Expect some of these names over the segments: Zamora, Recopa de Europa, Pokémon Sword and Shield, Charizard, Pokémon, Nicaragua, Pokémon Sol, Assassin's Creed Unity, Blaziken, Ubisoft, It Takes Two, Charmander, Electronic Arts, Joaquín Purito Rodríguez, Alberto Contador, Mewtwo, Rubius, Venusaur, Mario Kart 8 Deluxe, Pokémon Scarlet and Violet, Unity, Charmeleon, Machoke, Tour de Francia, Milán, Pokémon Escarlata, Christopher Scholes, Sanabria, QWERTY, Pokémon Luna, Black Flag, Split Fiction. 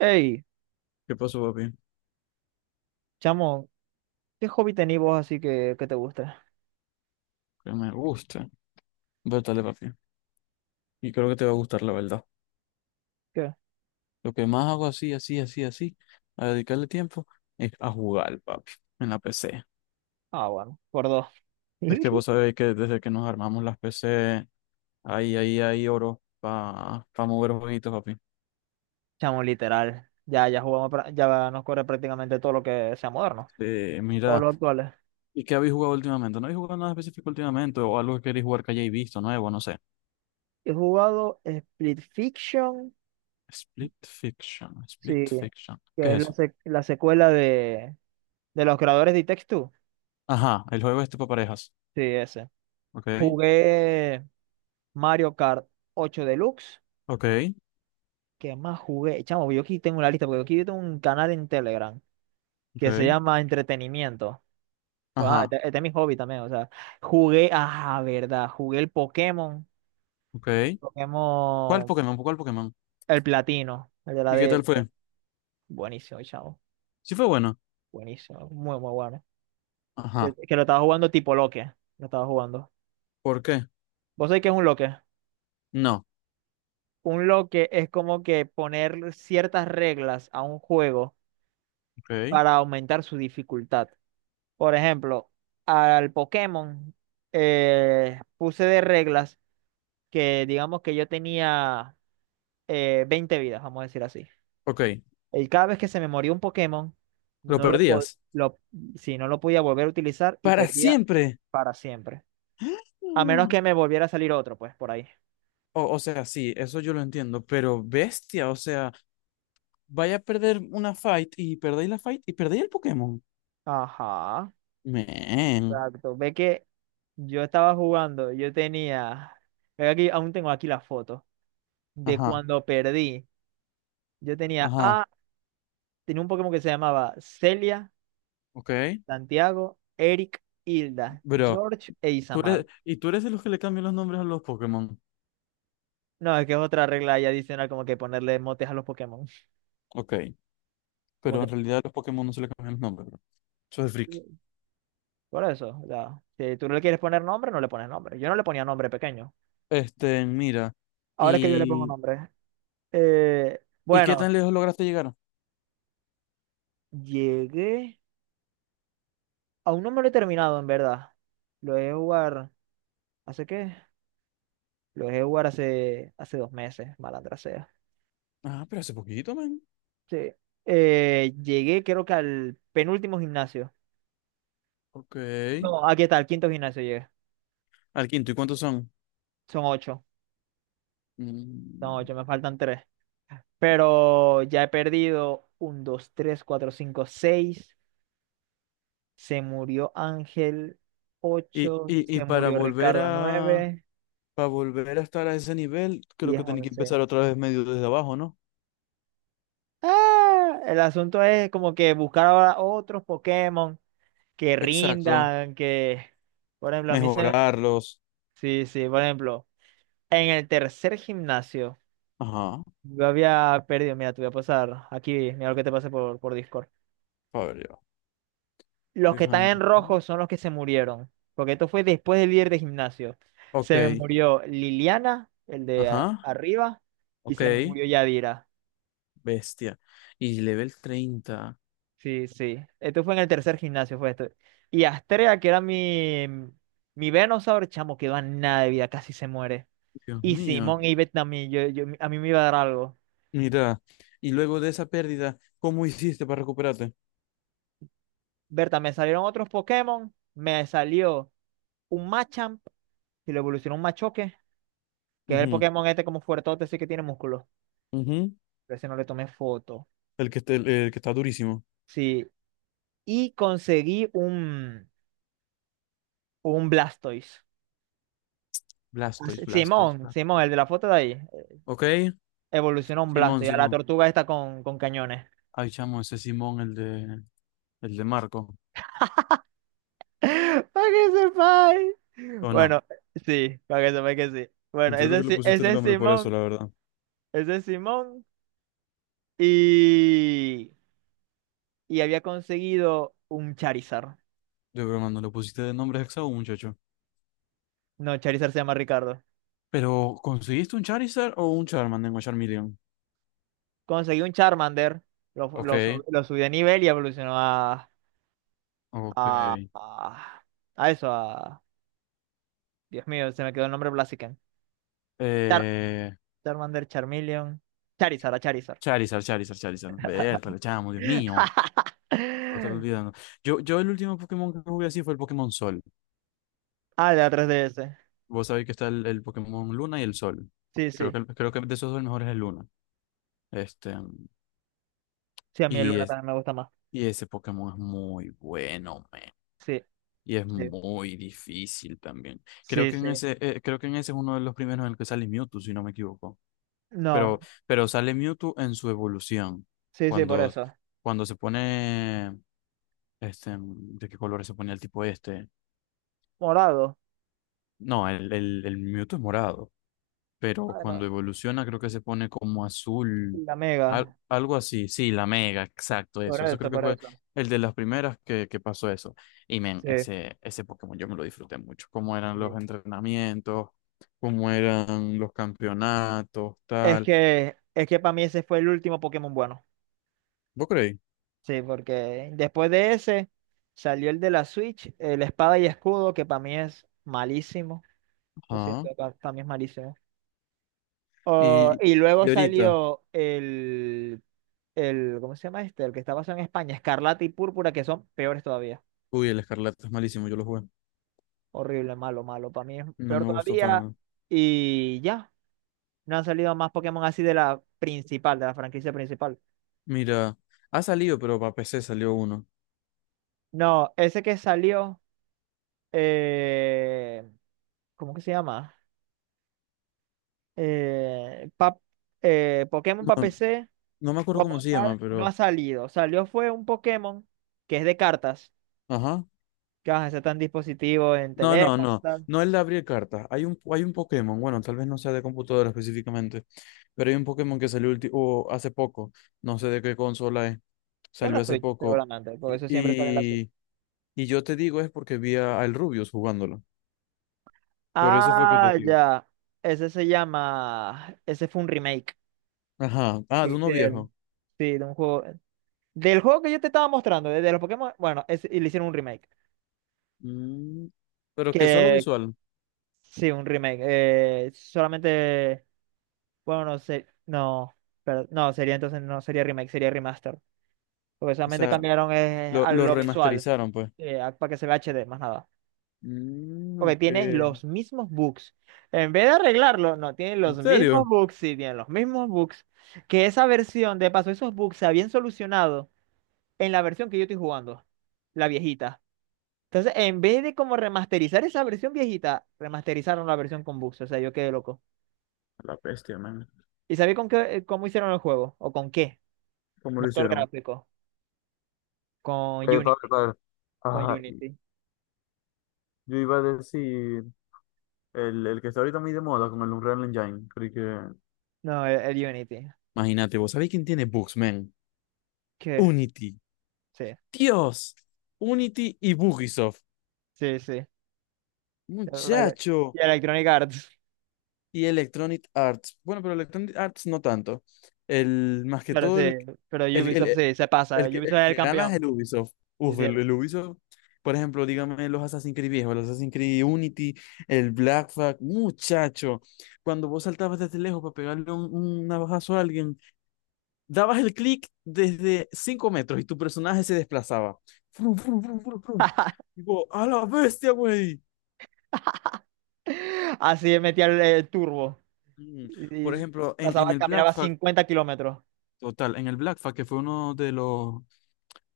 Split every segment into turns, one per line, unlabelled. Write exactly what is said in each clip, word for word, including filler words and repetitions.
Ey,
¿Qué pasó, papi?
chamo, ¿qué hobby tenés vos así que, que te gusta?
Que me gusta. Vétale, papi. Y creo que te va a gustar, la verdad.
¿Qué?
Lo que más hago así, así, así, así, a dedicarle tiempo, es a jugar, papi, en la P C.
Ah, bueno, por dos.
Es que vos sabéis que desde que nos armamos las P C, ahí, ahí, ahí, oro, para mover jueguitos, papi.
Chamo, literal. Ya, ya jugamos, pra- ya nos corre prácticamente todo lo que sea moderno.
Eh,
Todos
mira,
los actuales.
¿y qué habéis jugado últimamente? ¿No habéis jugado nada específico últimamente? ¿O algo que queréis jugar que hayáis visto nuevo? No sé.
He jugado Split Fiction,
Split Fiction,
sí,
Split Fiction. ¿Qué
que
es
es la,
eso?
sec- la secuela de, de los creadores de It Takes Two.
Ajá, el juego este para parejas.
Sí, ese.
Ok,
Jugué Mario Kart ocho Deluxe.
ok,
¿Qué más jugué? Chamo, yo aquí tengo una lista, porque aquí tengo un canal en Telegram que se
ok.
llama Entretenimiento. Pues, ah, este,
Ajá.
este es mi hobby también, o sea, jugué, ah, verdad, jugué el Pokémon, el
Ok. ¿Cuál
Pokémon,
Pokémon? ¿Cuál Pokémon?
el platino, el de la
¿Y qué
de,
tal fue?
buenísimo, chavo,
Sí fue bueno.
buenísimo, muy, muy bueno. Que,
Ajá.
que lo estaba jugando tipo loque, lo estaba jugando.
¿Por qué?
¿Vos sabés qué es un loque?
No.
Un loque es como que poner ciertas reglas a un juego
Ok.
para aumentar su dificultad. Por ejemplo, al Pokémon eh, puse de reglas que digamos que yo tenía eh, veinte vidas, vamos a decir así.
Ok.
Y cada vez que se me moría un Pokémon,
Lo
no lo, po-
perdías.
lo, sí, no lo podía volver a utilizar y
Para
perdía
siempre.
para siempre. A menos
Mm.
que me volviera a salir otro, pues, por ahí.
O, o sea, sí, eso yo lo entiendo, pero bestia, o sea, vaya a perder una fight y perdéis la fight y perdéis el Pokémon.
Ajá,
Men.
exacto. Ve que yo estaba jugando, yo tenía, ve aquí, aún tengo aquí la foto de
Ajá.
cuando perdí. Yo tenía
Ajá.
a, tenía un Pokémon que se llamaba Celia,
Ok.
Santiago, Eric, Hilda,
Bro,
George e
tú
Isamar.
eres, y tú eres de los que le cambian los nombres a los Pokémon.
No, es que es otra regla ahí adicional, como que ponerle motes a los Pokémon.
Ok.
Como
Pero en realidad a los Pokémon no se le cambian los nombres, bro. Eso es friki.
que Por eso, o sea, si tú no le quieres poner nombre, no le pones nombre. Yo no le ponía nombre pequeño.
Este, mira.
Ahora es que yo le pongo nombre. Eh,
¿Y qué
bueno,
tan lejos lograste llegar?
llegué. Aún no me lo he terminado, en verdad. Lo dejé jugar. ¿Hace qué? Lo dejé jugar hace, hace dos meses, malandra sea.
Ah, pero hace poquito, man.
Sí. Eh, llegué, creo que al penúltimo gimnasio.
Ok.
No, aquí está, al quinto gimnasio llegué.
Al quinto, ¿y cuántos son?
Son ocho. Son
Mm.
ocho, me faltan tres. Pero ya he perdido un, dos, tres, cuatro, cinco, seis. Se murió Ángel
Y,
ocho,
y, y
se
para
murió
volver
Ricardo
a
nueve,
para volver a estar a ese nivel, creo
diez,
que tenía que
once.
empezar otra vez medio desde abajo, ¿no?
Ah, el asunto es como que buscar ahora otros Pokémon que
Exacto.
rindan, que, por ejemplo, a mí se...
Mejorarlos.
Sí, sí, por ejemplo, en el tercer gimnasio
Ajá.
yo había perdido, mira, te voy a pasar aquí, mira lo que te pasé por, por Discord.
A ver yo.
Los que están
Dirham.
en rojo son los que se murieron, porque esto fue después del líder de gimnasio. Se me
Ok.
murió Liliana, el de a-
Ajá.
arriba, y
Ok.
se me murió Yadira.
Bestia. Y level treinta.
Sí, sí. Esto fue en el tercer gimnasio, fue esto. Y Astrea, que era mi, mi Venusaur, chamo, quedó a nada de vida, casi se muere.
Dios
Y
mío.
Simón y Bet también, yo, yo, a mí me iba a dar algo.
Mira. Y luego de esa pérdida, ¿cómo hiciste para recuperarte?
Berta, me salieron otros Pokémon, me salió un Machamp, y lo evolucionó un Machoke, que es el
Ujú,
Pokémon este como fuertote, sí que tiene músculo.
ujú.
Pero ese no le tomé foto.
El que, esté- el, el que está durísimo.
Sí, y conseguí un, un Blastoise. Ah, sí,
Blastoise, Blastoise,
Simón, Simón, el
Blastoise.
de la foto de ahí.
Ok,
Evolucionó un
Simón,
Blastoise, a la
Simón.
tortuga esta con, con cañones.
Ay, chamo, ese Simón, el de, el de Marco.
Para que sepáis.
¿O no?
Bueno, sí, para que sepáis que sí. Bueno,
Yo creo
ese,
que
es
le
Si-
pusiste el
ese es
nombre por eso,
Simón,
la verdad.
ese es Simón. Y, y había conseguido un Charizard.
De broma, no le pusiste de nombre hexago, muchacho.
No, Charizard se llama Ricardo.
Pero, ¿conseguiste un Charizard o un Charmander o Charmeleon?
Conseguí un Charmander, lo,
Ok,
lo, sub- lo subí de nivel y evolucionó a,
ok.
a, a eso, Dios mío, se me quedó el nombre Blaziken. Char
Eh,
Charmander, Charmeleon. Charizard, a Charizard.
Charizard, Charizard, Charizard. Vértale, chamo, Dios mío. Lo estaba olvidando. Yo, yo el último Pokémon que jugué así fue el Pokémon Sol.
Ah, de la tres D S.
Vos sabéis que está el, el Pokémon Luna y el Sol.
Sí,
Creo
sí.
que, el- creo que de esos dos el mejor es el Luna. Este,
Sí, a mí el
y,
Luna
es,
también me gusta más.
y ese Pokémon es muy bueno, man.
Sí,
Y es
sí.
muy difícil también. Creo
Sí,
que
sí.
en ese, eh, creo que en ese es uno de los primeros en el que sale Mewtwo, si no me equivoco.
No,
Pero, pero sale Mewtwo en su evolución.
sí, sí, por
Cuando,
eso.
cuando se pone, este, ¿de qué color se pone el tipo este?
Morado.
No, el, el, el Mewtwo es morado. Pero
Bueno,
cuando evoluciona creo que se pone como azul,
la
al-
Mega.
algo así, sí, la mega, exacto,
Por
eso, eso creo
eso,
que
por
fue
eso.
el de las primeras que, que pasó eso. Y men,
Sí,
ese, ese Pokémon yo me lo disfruté mucho, cómo eran los
sí.
entrenamientos, cómo eran los campeonatos,
Es
tal.
que, es que para mí ese fue el último Pokémon bueno.
¿Vos creéis?
Sí, porque después de ese salió el de la Switch, el Espada y Escudo, que para mí es malísimo. Lo siento,
Ajá.
para mí es malísimo. Oh,
Y,
y luego
y ahorita,
salió el, el, ¿cómo se llama este? El que está basado en España, Escarlata y Púrpura, que son peores todavía.
uy, el Escarlata es malísimo, yo lo jugué,
Horrible, malo, malo. Para mí es
no
peor
me gustó para
todavía.
nada.
Y ya, no han salido más Pokémon así de la principal, de la franquicia principal.
Mira, ha salido, pero para P C salió uno.
No, ese que salió, eh, ¿cómo que se llama? Eh, pa- eh, Pokémon para
No,
P C,
no me acuerdo
como
cómo se llama,
tal, no ha
pero...
salido. Salió fue un Pokémon que es de cartas
Ajá.
que vas a ser tan dispositivo en
No, no,
teléfono,
no.
tal.
No el de abrir cartas. Hay un, hay un Pokémon, bueno, tal vez no sea de computadora específicamente, pero hay un Pokémon que salió ulti- o hace poco. No sé de qué consola es.
De la
Salió hace
Switch,
poco.
seguramente, porque
Y,
eso siempre sale en la Switch.
y, y yo te digo es porque vi a- al Rubius jugándolo. Por eso fue que te
Ah,
digo.
ya. Ese se llama. Ese fue un remake
Ajá. Ah,
que
de uno viejo.
hicieron. Sí, de un juego. Del juego que yo te estaba mostrando, de, de los Pokémon. Bueno, ese- y le hicieron un remake.
Mm, pero que solo
Que.
visual.
Sí, un remake, eh, solamente. Bueno, no sé. No. Pero, no, sería entonces. No sería remake, sería remaster. Porque
O
solamente
sea,
cambiaron eh,
lo,
a
lo
lo visual,
remasterizaron, pues.
eh, a- para que se vea H D, más nada.
Mm,
Ok,
ok.
tienes
¿En
los mismos bugs. En vez de arreglarlo, no, tienen los mismos
serio?
bugs, sí, tienen los mismos bugs. Que esa versión, de paso, esos bugs se habían solucionado en la versión que yo estoy jugando, la viejita. Entonces, en vez de como remasterizar esa versión viejita, remasterizaron la versión con bugs. O sea, yo quedé loco.
La bestia, man.
¿Y sabéis con qué, eh, cómo hicieron el juego? ¿O con qué?
¿Cómo lo
Motor
hicieron?
gráfico. Con
Eh,
Unity.
padre, padre.
Con
Ajá,
Unity.
yo iba a decir el, el que está ahorita muy de moda con el Unreal Engine. Creo que.
No, el, el Unity.
Imagínate, ¿vos sabéis quién tiene bugs, man?
¿Qué?
Unity.
Sí,
Dios. Unity y Bugisoft.
sí, sí. Y
Muchacho.
Electronic Arts.
Y Electronic Arts. Bueno, pero Electronic Arts no tanto. El, más que
Pero sí,
todo, el,
pero
el,
Ubisoft
el,
sí, se pasa.
el que,
Ubisoft
el
era el
que gana es el
campeón.
Ubisoft.
Sí,
Uf,
sí,
el,
él-
el Ubisoft, por ejemplo, dígame los Assassin's Creed viejos, los Assassin's Creed Unity, el Black Flag, muchacho. Cuando vos saltabas desde lejos para pegarle un, un navajazo a alguien, dabas el clic desde cinco metros y tu personaje se desplazaba. Frum, frum, frum, frum, frum. Digo, a la bestia, güey.
Así metía el, el turbo.
Mm, Por
Y, y
ejemplo, en,
pasaba,
en el Black
caminaba
Flag.
cincuenta kilómetros.
Total, en el Black Flag, que fue uno de los,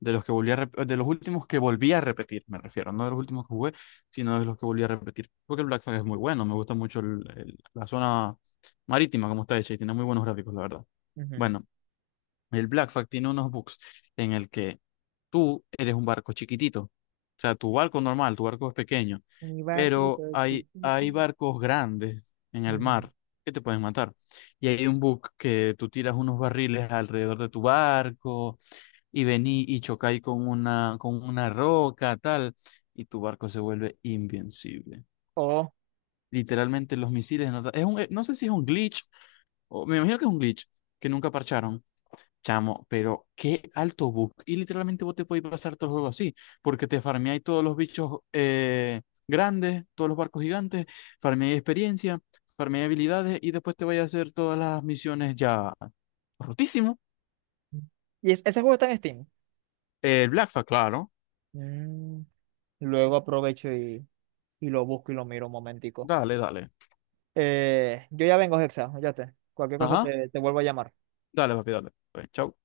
de los que volví a rep- de los últimos que volví a repetir, me refiero, no de los últimos que jugué, sino de los que volví a repetir. Porque el Black Flag es muy bueno, me gusta mucho el- el- la zona marítima como está hecha y tiene muy buenos gráficos, la verdad.
Ujú.
Bueno, el Blackfack tiene unos bugs en el que tú eres un barco chiquitito. O sea, tu barco normal, tu barco es pequeño,
Mi barquito
pero hay, hay
chiquitito.
barcos grandes en el
Ujú.
mar que te pueden matar. Y hay un bug que tú tiras unos barriles alrededor de tu barco y vení y chocáis con una, con una roca, tal, y tu barco se vuelve invencible.
Oh,
Literalmente los misiles... No, es un, eh, no sé si es un glitch, o, me imagino que es un glitch que nunca parcharon. Chamo, pero qué alto bug. Y literalmente vos te podés pasar todo el juego así, porque te farmeáis todos los bichos eh, grandes, todos los barcos gigantes, farmeáis experiencia, farmeáis habilidades y después te vais a hacer todas las misiones ya rotísimo.
y es- ese juego está en Steam.
El Blackfa, claro.
Mm, luego aprovecho y, y lo busco y lo miro un momentico.
Dale, dale.
Eh, yo ya vengo, Hexa, ya cualquier cosa
Ajá,
te, te vuelvo a llamar.
dale, papi, dale. Pues, chau.